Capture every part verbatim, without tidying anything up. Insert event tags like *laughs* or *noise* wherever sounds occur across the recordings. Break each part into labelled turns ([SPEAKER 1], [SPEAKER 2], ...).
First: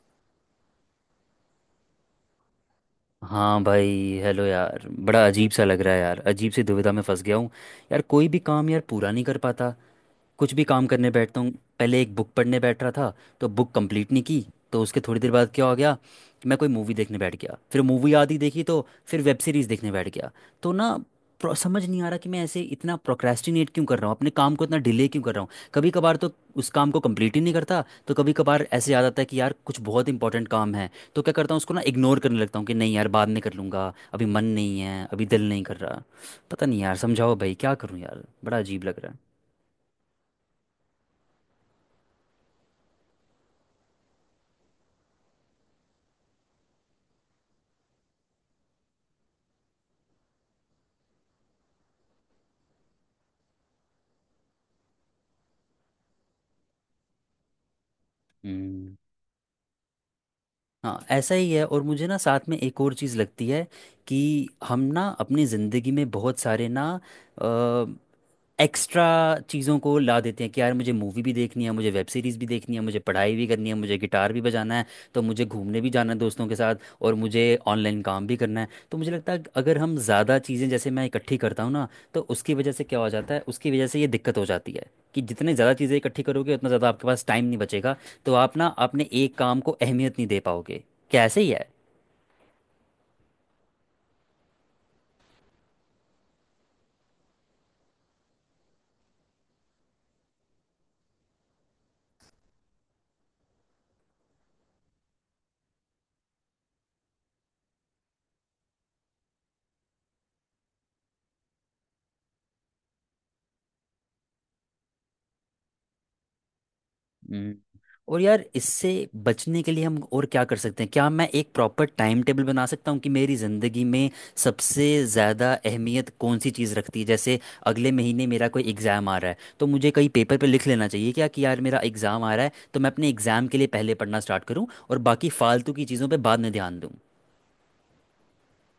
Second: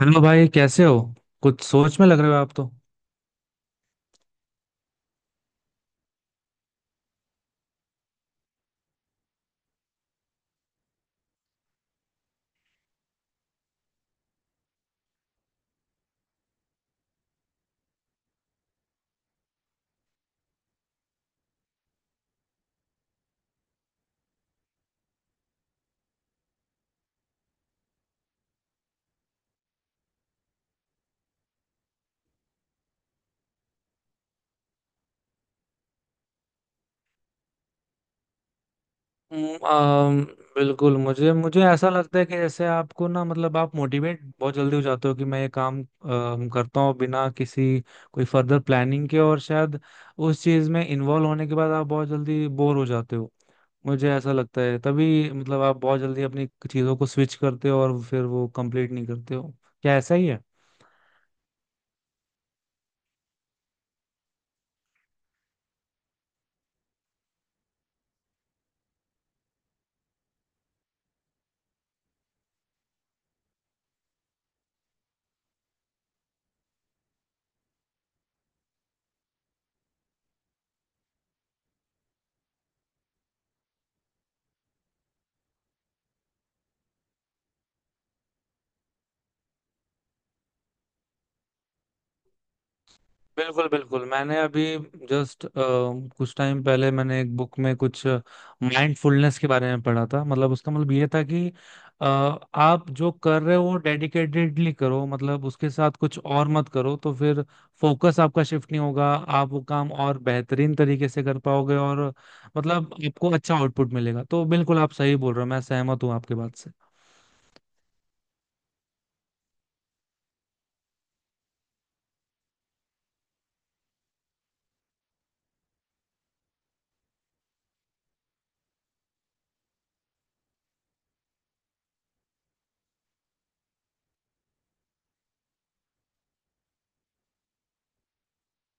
[SPEAKER 1] Hello भाई, कैसे हो? कुछ सोच में लग रहे हो आप तो।
[SPEAKER 2] हाँ भाई। हेलो यार, बड़ा अजीब सा लग रहा है यार, अजीब सी दुविधा में फंस गया हूँ। यार कोई भी काम यार पूरा नहीं कर पाता। कुछ भी काम करने बैठता हूँ, पहले एक बुक पढ़ने बैठ रहा था, तो बुक कंप्लीट नहीं की, तो उसके थोड़ी देर बाद क्या हो गया कि मैं कोई मूवी देखने बैठ गया, फिर मूवी आधी देखी तो फिर वेब सीरीज़ देखने बैठ गया। तो ना प्रो- समझ नहीं आ रहा कि मैं ऐसे इतना प्रोक्रेस्टिनेट क्यों कर रहा हूँ, अपने काम को इतना डिले क्यों कर रहा हूँ। कभी कभार तो उस काम को कंप्लीट ही नहीं करता, तो कभी कभार ऐसे याद आता है कि यार कुछ बहुत इंपॉर्टेंट काम है, तो क्या करता हूँ उसको ना इग्नोर करने लगता हूँ कि नहीं यार बाद में कर लूँगा, अभी मन नहीं है, अभी दिल नहीं कर रहा। पता नहीं यार, समझाओ भाई क्या करूँ यार, बड़ा अजीब लग रहा है।
[SPEAKER 1] हम्म, आम, बिल्कुल मुझे मुझे ऐसा लगता है कि जैसे आपको, ना मतलब, आप मोटिवेट बहुत जल्दी हो जाते हो कि मैं ये काम अम, करता हूँ बिना किसी कोई फर्दर प्लानिंग के, और शायद उस चीज़ में इन्वॉल्व होने के बाद आप बहुत जल्दी बोर हो जाते हो। मुझे ऐसा लगता है, तभी मतलब आप बहुत जल्दी अपनी चीज़ों को स्विच करते हो और फिर वो कंप्लीट
[SPEAKER 2] हम्म।
[SPEAKER 1] नहीं करते हो। क्या ऐसा ही है?
[SPEAKER 2] हाँ ऐसा ही है। और मुझे ना साथ में एक और चीज़ लगती है कि हम ना अपनी ज़िंदगी में बहुत सारे ना अ, एक्स्ट्रा चीज़ों को ला देते हैं कि यार मुझे मूवी भी देखनी है, मुझे वेब सीरीज़ भी देखनी है, मुझे पढ़ाई भी करनी है, मुझे गिटार भी बजाना है, तो मुझे घूमने भी जाना है दोस्तों के साथ, और मुझे ऑनलाइन काम भी करना है। तो मुझे लगता है कि अगर हम ज़्यादा चीज़ें जैसे मैं इकट्ठी करता हूँ ना, तो उसकी वजह से क्या हो जाता है, उसकी वजह से ये दिक्कत हो जाती है कि जितने ज़्यादा चीज़ें इकट्ठी करोगे उतना ज़्यादा आपके पास टाइम नहीं बचेगा, तो आप ना अपने एक काम को अहमियत नहीं दे पाओगे। कैसे ही है।
[SPEAKER 1] बिल्कुल बिल्कुल। मैंने अभी जस्ट कुछ टाइम पहले मैंने एक बुक में कुछ माइंडफुलनेस के बारे में पढ़ा था, मतलब उसका मतलब ये था कि अ, आप जो कर रहे हो डेडिकेटेडली करो, मतलब उसके साथ कुछ और मत करो, तो फिर फोकस आपका शिफ्ट नहीं होगा, आप वो काम और बेहतरीन तरीके से कर पाओगे, और मतलब आपको अच्छा आउटपुट मिलेगा। तो बिल्कुल आप सही बोल रहे हो, मैं सहमत हूँ आपके बात से।
[SPEAKER 2] हम्म। और यार इससे बचने के लिए हम और क्या कर सकते हैं? क्या मैं एक प्रॉपर टाइम टेबल बना सकता हूँ कि मेरी ज़िंदगी में सबसे ज़्यादा अहमियत कौन सी चीज़ रखती है? जैसे अगले महीने मेरा कोई एग्ज़ाम आ रहा है, तो मुझे कहीं पेपर पे लिख लेना चाहिए क्या कि यार मेरा एग्ज़ाम आ रहा है, तो मैं अपने एग्ज़ाम के लिए पहले पढ़ना स्टार्ट करूँ और बाकी फालतू की चीज़ों पर बाद में ध्यान दूँ।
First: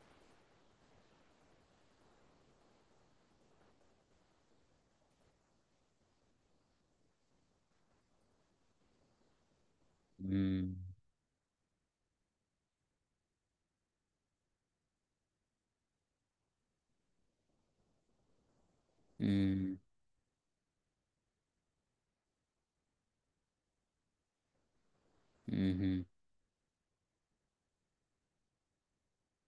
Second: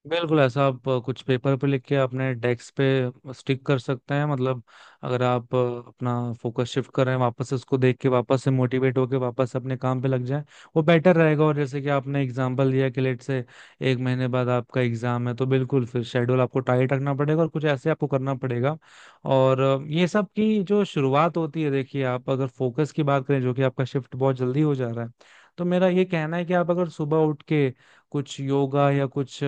[SPEAKER 1] बिल्कुल, ऐसा आप अ, कुछ पेपर पे लिख के अपने डेस्क पे स्टिक कर सकते हैं, मतलब अगर आप अ, अपना फोकस शिफ्ट कर रहे हैं, वापस से उसको देख के वापस से मोटिवेट होके वापस अपने काम पे लग जाएं,
[SPEAKER 2] हम्म।
[SPEAKER 1] वो बेटर रहेगा। और जैसे कि आपने एग्जांपल दिया कि लेट से एक महीने बाद आपका एग्जाम है, तो बिल्कुल फिर शेड्यूल आपको टाइट रखना पड़ेगा और कुछ ऐसे आपको करना पड़ेगा। और
[SPEAKER 2] हम्म।
[SPEAKER 1] अ, ये सब की जो शुरुआत होती है, देखिए आप अगर फोकस की बात करें, जो कि आपका शिफ्ट बहुत जल्दी हो जा रहा है, तो मेरा
[SPEAKER 2] हम्म।
[SPEAKER 1] ये कहना है कि आप अगर सुबह उठ के कुछ योगा या कुछ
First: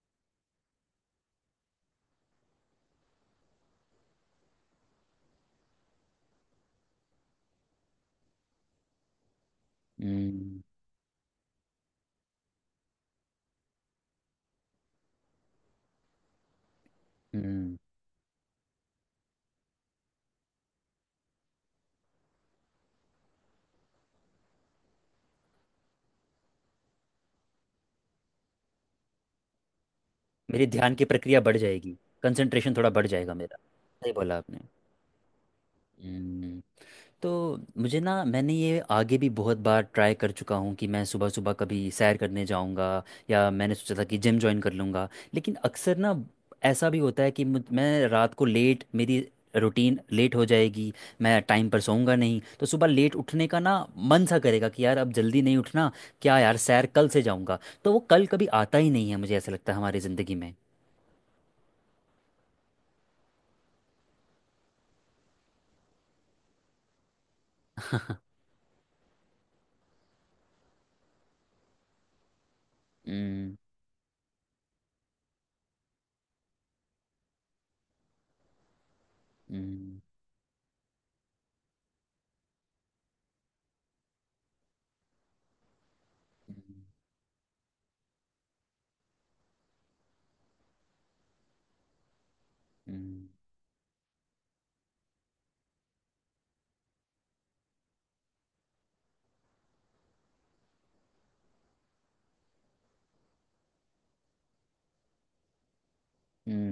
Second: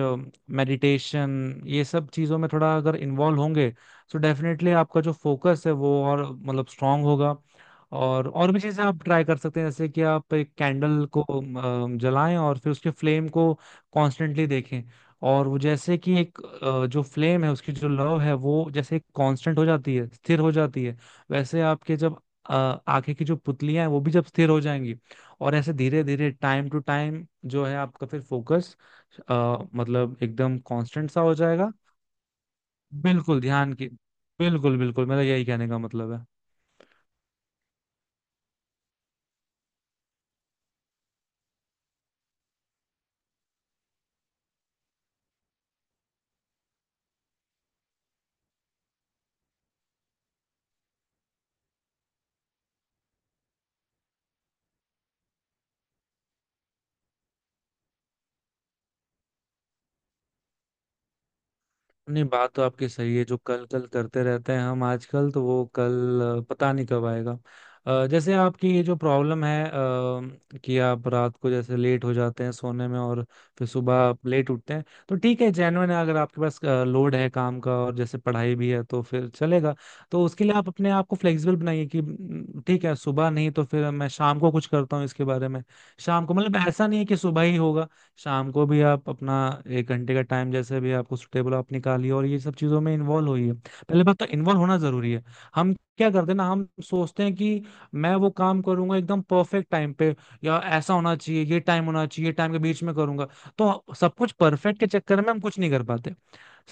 [SPEAKER 1] मेडिटेशन, ये सब चीज़ों में थोड़ा अगर इन्वॉल्व होंगे, तो डेफिनेटली आपका जो फोकस है वो और मतलब स्ट्रांग होगा। और और भी चीज़ें आप ट्राई कर सकते हैं, जैसे कि आप एक
[SPEAKER 2] हम्म।
[SPEAKER 1] कैंडल को अम, जलाएं और फिर उसके फ्लेम को कॉन्स्टेंटली देखें। और वो जैसे कि एक अ, जो फ्लेम है उसकी
[SPEAKER 2] हम्म।
[SPEAKER 1] जो लौ है वो जैसे कांस्टेंट हो जाती है, स्थिर हो जाती है, वैसे आपके जब अ, आंखें की जो पुतलियां हैं वो भी जब स्थिर हो जाएंगी, और ऐसे धीरे धीरे टाइम टू टाइम जो है, आपका फिर फोकस मतलब एकदम
[SPEAKER 2] मेरी ध्यान की
[SPEAKER 1] कांस्टेंट सा हो
[SPEAKER 2] प्रक्रिया बढ़
[SPEAKER 1] जाएगा।
[SPEAKER 2] जाएगी, कंसंट्रेशन थोड़ा बढ़ जाएगा
[SPEAKER 1] बिल्कुल
[SPEAKER 2] मेरा।
[SPEAKER 1] ध्यान की।
[SPEAKER 2] सही बोला आपने।
[SPEAKER 1] बिल्कुल बिल्कुल, मेरा यही कहने का मतलब है।
[SPEAKER 2] हम्म। तो मुझे ना, मैंने ये आगे भी बहुत बार ट्राई कर चुका हूँ कि मैं सुबह सुबह कभी सैर करने जाऊँगा, या मैंने सोचा था कि जिम ज्वाइन कर लूँगा, लेकिन अक्सर ना ऐसा भी होता है कि मुझ- मैं रात को लेट, मेरी रूटीन लेट हो जाएगी, मैं टाइम पर सोऊंगा नहीं, तो सुबह लेट उठने का ना मन सा करेगा कि यार अब जल्दी नहीं उठना, क्या यार सैर कल से जाऊँगा, तो वो कल कभी आता ही नहीं है मुझे ऐसा लगता है हमारी ज़िंदगी में।
[SPEAKER 1] नहीं, बात तो आपकी सही है, जो कल कल करते रहते हैं हम आजकल, तो वो कल अ, पता नहीं कब आएगा। अ, जैसे आपकी ये जो प्रॉब्लम है अ, कि आप रात को जैसे लेट हो जाते हैं सोने में, और फिर
[SPEAKER 2] *laughs*
[SPEAKER 1] सुबह आप लेट उठते हैं, तो ठीक है, जेन्युइन है। अगर आपके पास लोड है काम का और जैसे पढ़ाई भी है तो फिर चलेगा।
[SPEAKER 2] हम्म।
[SPEAKER 1] तो उसके लिए आप अपने आप को फ्लेक्सिबल बनाइए कि "म, ठीक है, सुबह नहीं तो फिर मैं शाम को कुछ करता हूँ इसके बारे में। शाम को मतलब ऐसा नहीं है कि सुबह ही होगा, शाम को भी आप अपना एक घंटे का टाइम जैसे भी आपको सुटेबल आप निकालिए और ये सब चीजों में
[SPEAKER 2] हम्म।
[SPEAKER 1] इन्वॉल्व होइए। पहले बात तो इन्वॉल्व होना जरूरी है। हम क्या करते हैं ना, हम सोचते हैं कि मैं वो काम करूंगा एकदम परफेक्ट टाइम पे, या ऐसा होना चाहिए, ये टाइम होना चाहिए, टाइम के बीच में करूंगा, तो सब कुछ परफेक्ट के चक्कर में हम कुछ नहीं कर पाते।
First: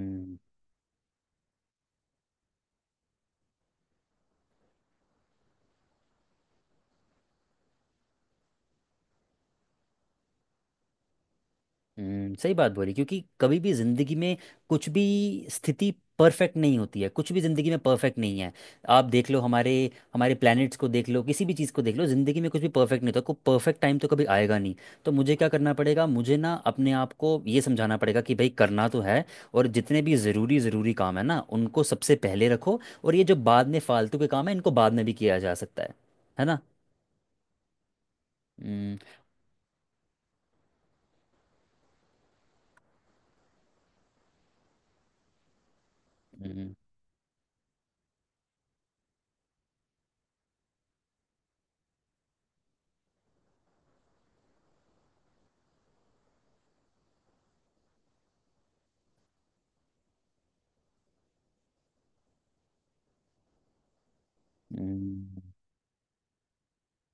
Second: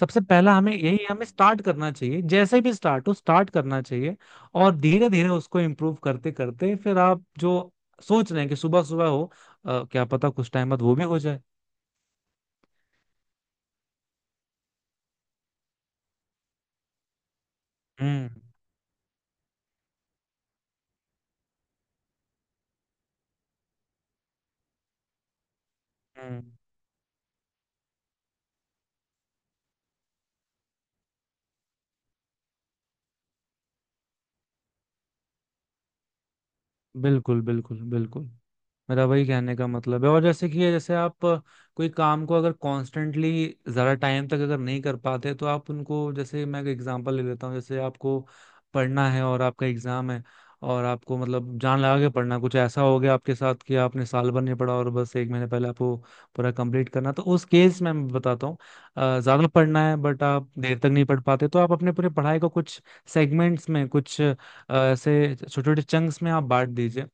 [SPEAKER 1] सबसे पहला हमें यही हमें स्टार्ट करना चाहिए, जैसे भी स्टार्ट हो स्टार्ट करना चाहिए। और धीरे धीरे उसको इम्प्रूव करते करते फिर आप जो सोच रहे हैं कि सुबह सुबह हो, अ, क्या पता कुछ टाइम बाद वो भी हो जाए।
[SPEAKER 2] हम्म। सही बात बोली, क्योंकि कभी भी जिंदगी में कुछ भी स्थिति परफेक्ट नहीं होती है, कुछ भी जिंदगी में परफेक्ट
[SPEAKER 1] हम्म।
[SPEAKER 2] नहीं है। आप देख लो हमारे हमारे प्लैनेट्स को देख लो, किसी भी चीज़ को देख लो, जिंदगी में कुछ भी परफेक्ट नहीं होता, कोई परफेक्ट टाइम तो कभी आएगा नहीं। तो मुझे क्या करना पड़ेगा, मुझे
[SPEAKER 1] हम्म,
[SPEAKER 2] ना अपने आप को ये समझाना पड़ेगा कि भाई करना तो है, और जितने भी ज़रूरी ज़रूरी काम है ना उनको सबसे पहले रखो, और ये जो बाद में फालतू के काम है इनको बाद में भी किया जा सकता है है ना।
[SPEAKER 1] बिल्कुल बिल्कुल बिल्कुल,
[SPEAKER 2] हम्म।
[SPEAKER 1] मेरा वही कहने का मतलब है। और जैसे कि ये, जैसे आप अ, कोई काम को अगर कॉन्स्टेंटली ज़्यादा टाइम तक अगर नहीं कर पाते, तो आप उनको, जैसे मैं एक
[SPEAKER 2] हम्म।
[SPEAKER 1] एग्जांपल ले लेता हूँ। जैसे आपको पढ़ना है और आपका एग्ज़ाम है, और आपको मतलब जान लगा के पढ़ना, कुछ ऐसा हो गया आपके साथ कि आपने साल भर नहीं पढ़ा और बस एक महीने पहले आपको पूरा कंप्लीट करना, तो उस केस में मैं बताता हूँ, अ, ज़्यादा पढ़ना है बट आप देर तक नहीं पढ़ पाते, तो आप अपने पूरे पढ़ाई को कुछ सेगमेंट्स में, कुछ अ, ऐसे
[SPEAKER 2] हम्म।
[SPEAKER 1] छोटे छोटे चंक्स में आप बांट दीजिए।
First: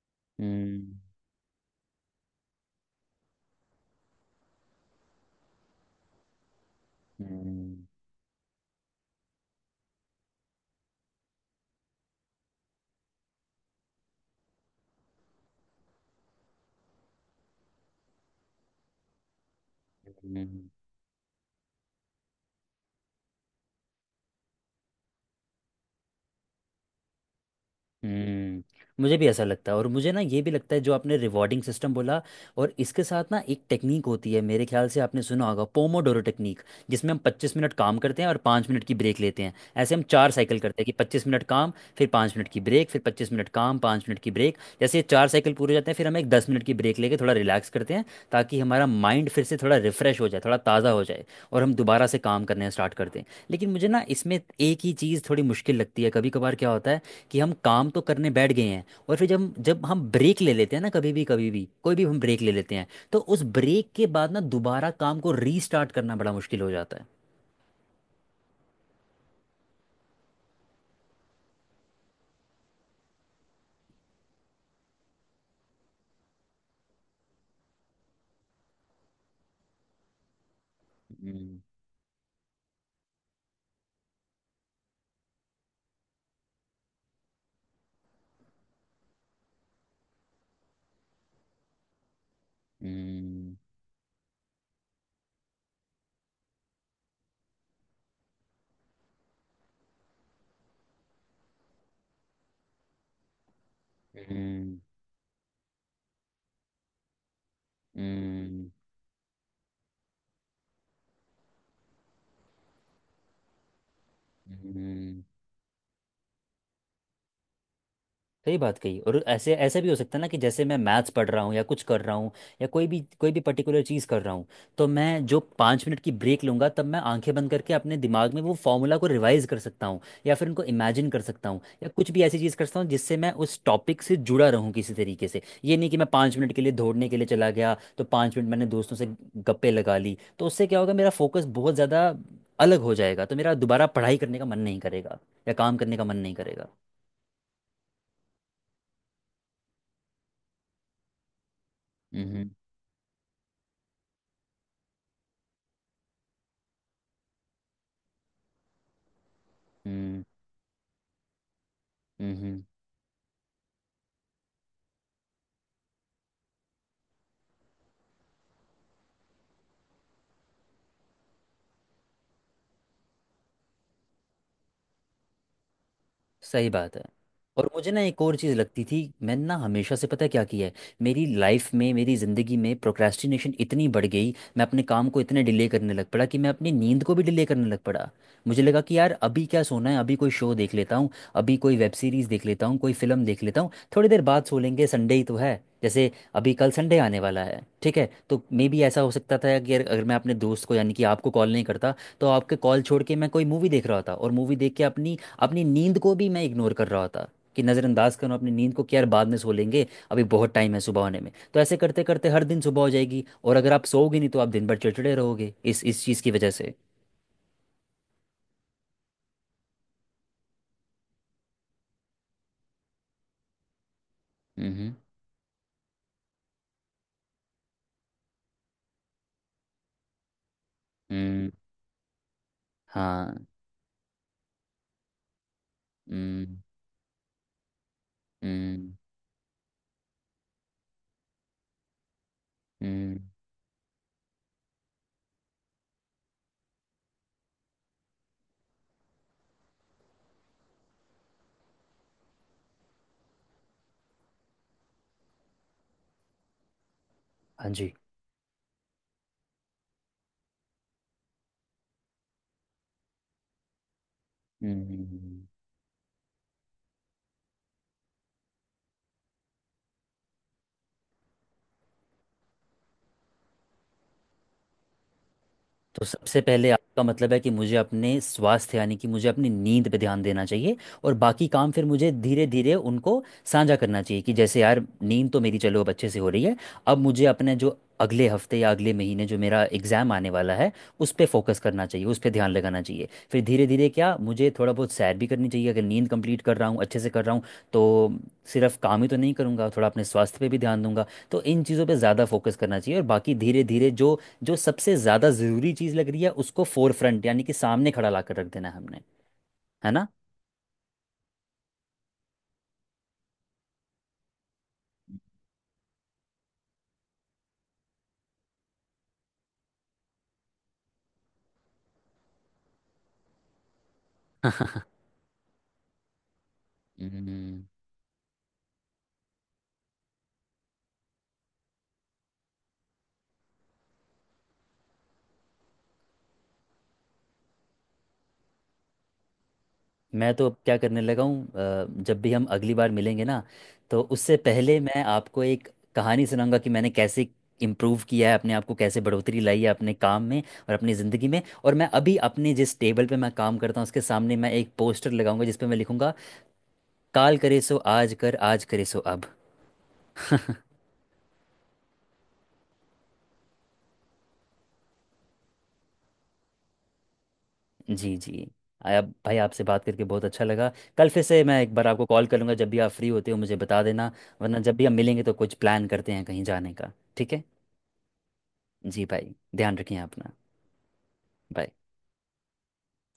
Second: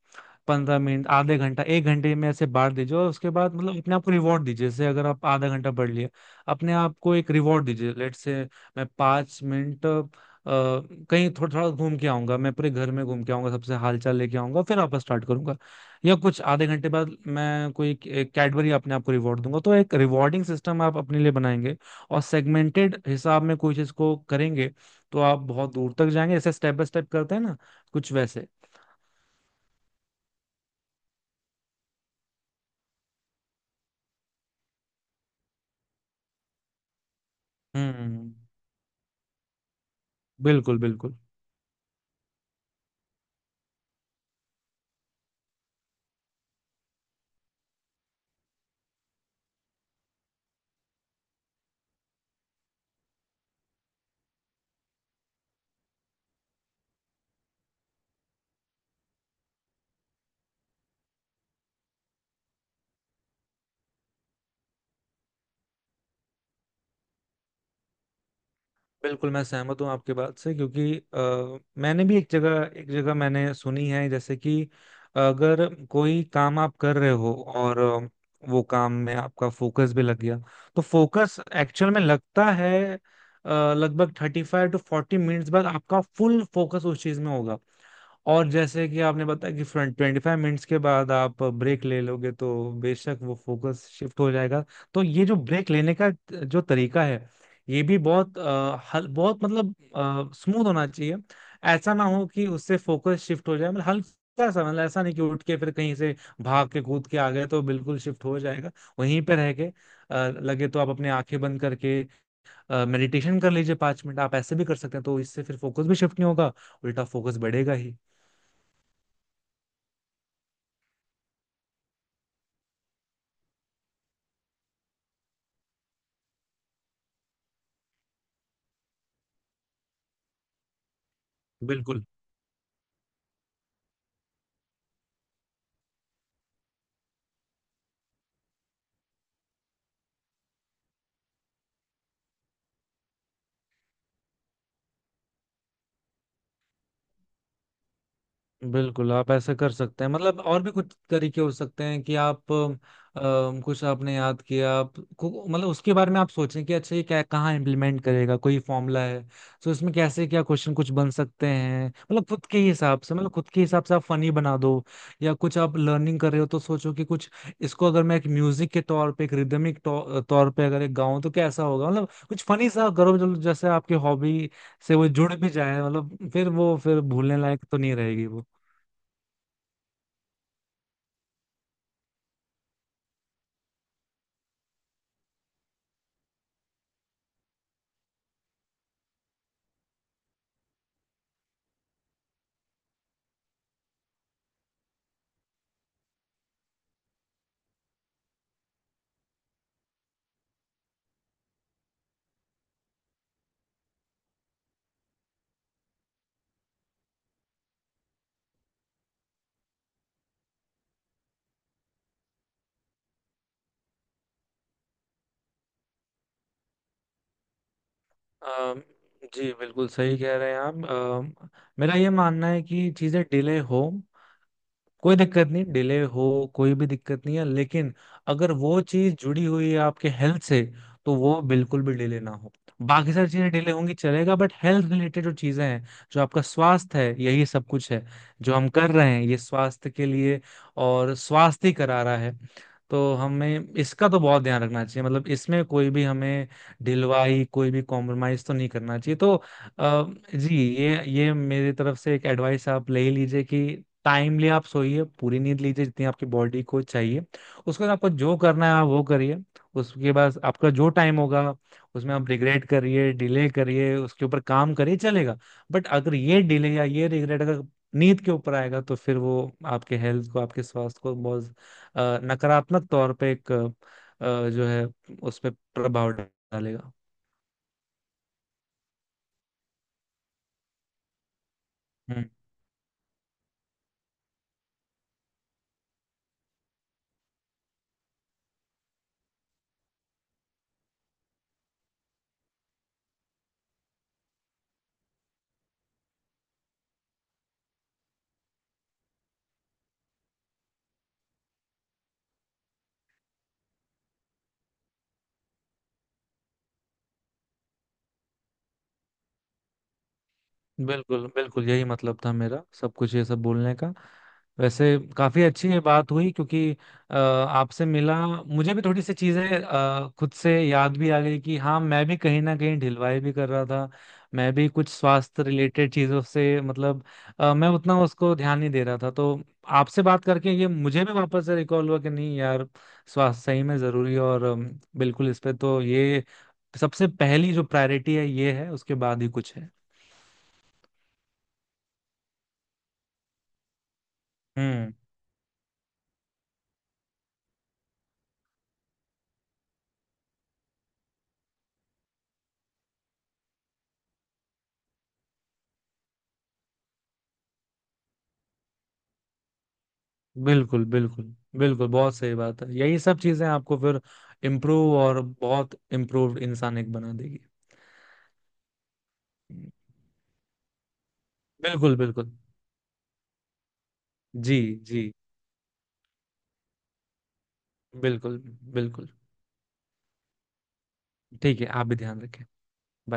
[SPEAKER 1] पंद्रह
[SPEAKER 2] हम्म।
[SPEAKER 1] मिनट, आधे घंटा, एक घंटे में ऐसे बांट दीजिए और उसके बाद मतलब अपने आप को रिवॉर्ड दीजिए। जैसे अगर आप आधा घंटा पढ़ लिए, अपने आप को एक रिवॉर्ड
[SPEAKER 2] हम्म।
[SPEAKER 1] दीजिए, लेट से मैं पाँच मिनट अ, कहीं थोड़ा थोड़ा घूम के आऊंगा, मैं पूरे घर में घूम के आऊंगा, सबसे हालचाल लेके आऊंगा, फिर वापस स्टार्ट करूंगा। या कुछ आधे घंटे बाद मैं कोई कैडबरी अपने आप को रिवॉर्ड दूंगा। तो एक रिवॉर्डिंग
[SPEAKER 2] हम्म।
[SPEAKER 1] सिस्टम आप अपने लिए बनाएंगे और सेगमेंटेड हिसाब में कोई चीज को करेंगे, तो आप बहुत दूर तक जाएंगे, जैसे स्टेप बाय स्टेप करते हैं ना, कुछ वैसे।
[SPEAKER 2] हम्म। मुझे भी ऐसा लगता है, और मुझे ना ये भी लगता है, जो आपने रिवॉर्डिंग सिस्टम बोला, और इसके साथ ना एक टेक्निक होती है, मेरे ख्याल से आपने सुना होगा, पोमोडोरो टेक्निक, जिसमें हम पच्चीस मिनट काम करते हैं
[SPEAKER 1] हम्म,
[SPEAKER 2] और पाँच मिनट की ब्रेक लेते हैं। ऐसे हम चार साइकिल
[SPEAKER 1] बिल्कुल
[SPEAKER 2] करते हैं कि
[SPEAKER 1] बिल्कुल।
[SPEAKER 2] पच्चीस मिनट काम, फिर पाँच मिनट की ब्रेक, फिर पच्चीस मिनट काम, पाँच मिनट की ब्रेक। जैसे ये चार साइकिल पूरे हो जाते हैं, फिर हम एक दस मिनट की ब्रेक लेके थोड़ा रिलैक्स करते हैं, ताकि हमारा माइंड फिर से थोड़ा रिफ्रेश हो जाए, थोड़ा ताज़ा हो जाए, और हम दोबारा से काम करने स्टार्ट करते हैं। लेकिन मुझे ना इसमें एक ही चीज़ थोड़ी मुश्किल लगती है, कभी कभार क्या होता है कि हम काम तो करने बैठ गए हैं, और फिर जब जब हम ब्रेक ले लेते हैं ना, कभी भी कभी भी कोई भी हम ब्रेक ले लेते हैं, तो उस ब्रेक के बाद ना दोबारा काम को रीस्टार्ट करना बड़ा मुश्किल हो जाता है।
[SPEAKER 1] बिल्कुल मैं सहमत हूँ आपके बात से, क्योंकि अ, मैंने भी एक जगह एक जगह मैंने सुनी है जैसे कि अगर कोई काम आप कर रहे हो और अ, वो काम में आपका फोकस भी लग गया, तो फोकस
[SPEAKER 2] हम्म।
[SPEAKER 1] एक्चुअल में लगता है अ, लगभग thirty five to forty minutes बाद आपका फुल फोकस उस चीज में होगा। और जैसे कि आपने बताया कि फ्रंट ट्वेंटी फाइव मिनट्स के बाद आप ब्रेक ले लोगे, तो बेशक वो
[SPEAKER 2] हम्म।
[SPEAKER 1] फोकस शिफ्ट हो जाएगा। तो ये जो ब्रेक लेने का जो तरीका है, ये भी बहुत अ, हल, बहुत मतलब स्मूथ होना चाहिए। ऐसा ना हो कि उससे फोकस शिफ्ट हो जाए, मतलब हल्का सा,
[SPEAKER 2] हम्म।
[SPEAKER 1] मतलब ऐसा नहीं कि उठ के फिर कहीं से भाग के कूद के आ गए, तो बिल्कुल शिफ्ट हो
[SPEAKER 2] हम्म।
[SPEAKER 1] जाएगा। वहीं पे रह के अ, लगे तो आप अपने आंखें बंद करके मेडिटेशन कर लीजिए पांच मिनट, आप ऐसे भी कर सकते हैं, तो
[SPEAKER 2] हम्म।
[SPEAKER 1] इससे फिर फोकस भी शिफ्ट नहीं होगा, उल्टा फोकस बढ़ेगा ही।
[SPEAKER 2] सही बात कही। और ऐसे ऐसे भी हो सकता है ना कि जैसे मैं मैथ्स पढ़ रहा हूँ या कुछ कर रहा हूँ, या कोई भी कोई भी पर्टिकुलर चीज़ कर रहा हूँ, तो मैं जो पाँच मिनट की ब्रेक लूँगा, तब मैं आंखें बंद करके अपने दिमाग में वो फॉर्मूला को रिवाइज कर सकता हूँ, या फिर उनको इमेजिन कर सकता हूँ, या
[SPEAKER 1] बिल्कुल
[SPEAKER 2] कुछ भी ऐसी चीज़ कर सकता हूँ जिससे मैं उस टॉपिक से जुड़ा रहूँ किसी तरीके से। ये नहीं कि मैं पाँच मिनट के लिए दौड़ने के लिए चला गया, तो पाँच मिनट मैंने दोस्तों से गप्पे लगा ली, तो उससे क्या होगा, मेरा फोकस बहुत ज़्यादा अलग हो जाएगा, तो मेरा दोबारा पढ़ाई करने का मन नहीं करेगा, या काम करने का मन नहीं करेगा।
[SPEAKER 1] बिल्कुल, आप ऐसा कर सकते हैं। मतलब और भी कुछ तरीके हो सकते हैं कि
[SPEAKER 2] हम्म।
[SPEAKER 1] आप अम, कुछ आपने याद किया, आप को- मतलब उसके बारे में आप सोचें कि अच्छा ये क्या, कहाँ इम्प्लीमेंट करेगा, कोई फॉर्मूला है तो इसमें
[SPEAKER 2] हम्म।
[SPEAKER 1] कैसे क्या क्वेश्चन कुछ बन सकते हैं, मतलब खुद के
[SPEAKER 2] हम्म।
[SPEAKER 1] हिसाब से, मतलब खुद के हिसाब से आप फनी बना दो। या कुछ आप लर्निंग कर रहे हो, तो सोचो कि कुछ इसको अगर मैं एक म्यूजिक के तौर पे, एक रिदमिक तौर पे अगर एक गाऊं तो कैसा होगा। मतलब कुछ फनी सा करो जो जैसे आपकी हॉबी से वो जुड़ भी जाए, मतलब फिर
[SPEAKER 2] सही
[SPEAKER 1] वो,
[SPEAKER 2] बात
[SPEAKER 1] फिर
[SPEAKER 2] है।
[SPEAKER 1] भूलने लायक
[SPEAKER 2] और
[SPEAKER 1] तो
[SPEAKER 2] मुझे
[SPEAKER 1] नहीं
[SPEAKER 2] ना एक
[SPEAKER 1] रहेगी
[SPEAKER 2] और
[SPEAKER 1] वो।
[SPEAKER 2] चीज़ लगती थी, मैंने ना हमेशा से पता है क्या किया है, मेरी लाइफ में, मेरी ज़िंदगी में प्रोक्रेस्टिनेशन इतनी बढ़ गई, मैं अपने काम को इतने डिले करने लग पड़ा, कि मैं अपनी नींद को भी डिले करने लग पड़ा। मुझे लगा कि यार अभी क्या सोना है, अभी कोई शो देख लेता हूँ, अभी कोई वेब सीरीज़ देख लेता हूँ, कोई फिल्म देख लेता हूँ, थोड़ी देर बाद सो लेंगे, संडे ही तो है जैसे, अभी कल संडे आने वाला है, ठीक है। तो मे बी ऐसा हो सकता था कि अगर अगर मैं अपने दोस्त को यानी कि आपको कॉल नहीं करता, तो आपके कॉल छोड़ के मैं कोई मूवी देख रहा था, और मूवी देख के अपनी अपनी नींद को भी मैं इग्नोर कर रहा था, कि नज़रअंदाज करूँ अपनी नींद को कि यार बाद में सो लेंगे, अभी बहुत टाइम है सुबह होने में। तो ऐसे करते करते हर दिन सुबह हो जाएगी, और अगर आप सोओगे नहीं तो आप दिन भर चिड़चिड़े रहोगे इस इस चीज़ की वजह से।
[SPEAKER 1] अम, जी बिल्कुल सही कह रहे हैं आप। अम, मेरा ये मानना है कि चीज़ें डिले हो,
[SPEAKER 2] हम्म।
[SPEAKER 1] कोई दिक्कत नहीं, डिले हो कोई भी दिक्कत नहीं है, लेकिन अगर वो चीज जुड़ी हुई है आपके हेल्थ से, तो वो
[SPEAKER 2] हम्म।
[SPEAKER 1] बिल्कुल भी डिले ना हो। बाकी सारी
[SPEAKER 2] हाँ।
[SPEAKER 1] चीजें डिले होंगी चलेगा, बट हेल्थ रिलेटेड जो चीजें हैं, जो आपका
[SPEAKER 2] हम्म।
[SPEAKER 1] स्वास्थ्य है, यही सब कुछ है, जो हम कर
[SPEAKER 2] हम्म।
[SPEAKER 1] रहे हैं ये स्वास्थ्य के लिए, और स्वास्थ्य ही करा रहा है। तो
[SPEAKER 2] हम्म।
[SPEAKER 1] हमें इसका तो बहुत ध्यान रखना चाहिए, मतलब इसमें कोई भी हमें ढिलवाई, कोई भी कॉम्प्रोमाइज तो नहीं करना चाहिए। तो अ, जी, ये ये मेरी तरफ से एक एडवाइस आप ले ही लीजिए कि टाइमली आप सोइए, पूरी नींद लीजिए जितनी आपकी बॉडी को चाहिए,
[SPEAKER 2] हाँ
[SPEAKER 1] उसके बाद
[SPEAKER 2] जी।
[SPEAKER 1] आपको जो करना है आप वो करिए। उसके बाद आपका जो टाइम होगा, उसमें आप रिग्रेट करिए, डिले करिए, उसके ऊपर काम करिए, चलेगा।
[SPEAKER 2] हम्म।
[SPEAKER 1] बट अगर ये डिले या ये रिग्रेट अगर नींद के ऊपर आएगा, तो फिर वो आपके हेल्थ को, आपके स्वास्थ्य को बहुत अ, नकारात्मक तौर पे एक अ, जो है उस पर
[SPEAKER 2] तो
[SPEAKER 1] प्रभाव
[SPEAKER 2] सबसे पहले
[SPEAKER 1] डालेगा।
[SPEAKER 2] आपका मतलब है कि मुझे अपने स्वास्थ्य, यानी कि मुझे अपनी नींद पे ध्यान देना चाहिए, और बाकी काम फिर मुझे धीरे धीरे उनको साझा करना चाहिए कि जैसे यार नींद तो मेरी चलो अब अच्छे से हो रही है, अब मुझे अपने जो अगले हफ्ते या अगले महीने जो मेरा एग्ज़ाम आने वाला है, उस पर फोकस करना चाहिए, उस पर ध्यान लगाना चाहिए। फिर धीरे धीरे क्या मुझे थोड़ा बहुत सैर भी करनी चाहिए, अगर नींद कंप्लीट कर रहा हूँ, अच्छे से कर रहा हूँ, तो सिर्फ काम ही तो नहीं करूँगा, थोड़ा अपने स्वास्थ्य पे भी ध्यान दूंगा। तो इन चीज़ों पे ज़्यादा फोकस करना चाहिए, और बाकी धीरे धीरे जो जो सबसे ज्यादा जरूरी चीज लग रही है उसको फोर फ्रंट यानी कि सामने खड़ा ला कर रख देना है हमने, है ना।
[SPEAKER 1] बिल्कुल बिल्कुल, यही मतलब था मेरा सब कुछ ये सब बोलने का। वैसे काफी अच्छी ये बात हुई, क्योंकि अ, आपसे मिला, मुझे भी थोड़ी सी चीजें अ, खुद से याद भी आ गई कि हाँ, मैं भी कहीं ना कहीं ढिलवाई भी कर रहा था, मैं भी
[SPEAKER 2] *laughs*
[SPEAKER 1] कुछ स्वास्थ्य रिलेटेड चीजों से, मतलब अ,
[SPEAKER 2] हम्म।
[SPEAKER 1] मैं उतना उसको ध्यान नहीं दे रहा था। तो आपसे बात करके ये मुझे भी वापस से रिकॉल हुआ कि नहीं यार, स्वास्थ्य सही में जरूरी है। और अम, बिल्कुल, इस पे तो, ये सबसे पहली जो प्रायोरिटी है ये है, उसके बाद ही कुछ है।
[SPEAKER 2] मैं तो अब क्या करने लगा हूँ, अ, जब भी हम अगली बार मिलेंगे ना, तो उससे पहले
[SPEAKER 1] हम्म,
[SPEAKER 2] मैं आपको एक कहानी सुनाऊंगा कि मैंने कैसे इम्प्रूव किया है अपने आप को, कैसे बढ़ोतरी लाई है अपने काम में और अपनी ज़िंदगी में। और मैं अभी अपने जिस टेबल पे मैं काम करता हूँ, उसके सामने मैं एक पोस्टर लगाऊंगा, जिस पे मैं लिखूंगा, काल करे सो आज कर, आज करे सो अब।
[SPEAKER 1] बिल्कुल बिल्कुल। बिल्कुल बहुत सही बात है, यही सब चीजें आपको फिर इम्प्रूव और बहुत इम्प्रूव्ड इंसान एक बना देगी।
[SPEAKER 2] जी जी। आया भाई, आपसे बात करके बहुत अच्छा लगा। कल फिर से मैं एक बार
[SPEAKER 1] बिल्कुल
[SPEAKER 2] आपको कॉल
[SPEAKER 1] बिल्कुल।
[SPEAKER 2] करूंगा, जब भी आप फ्री होते हो मुझे बता देना, वरना
[SPEAKER 1] जी
[SPEAKER 2] जब भी हम
[SPEAKER 1] जी,
[SPEAKER 2] मिलेंगे तो कुछ प्लान करते हैं कहीं जाने का, ठीक है।
[SPEAKER 1] बिल्कुल
[SPEAKER 2] जी
[SPEAKER 1] बिल्कुल।
[SPEAKER 2] भाई, ध्यान रखिए अपना।
[SPEAKER 1] ठीक है,
[SPEAKER 2] बाय।
[SPEAKER 1] आप भी ध्यान रखें। Bye.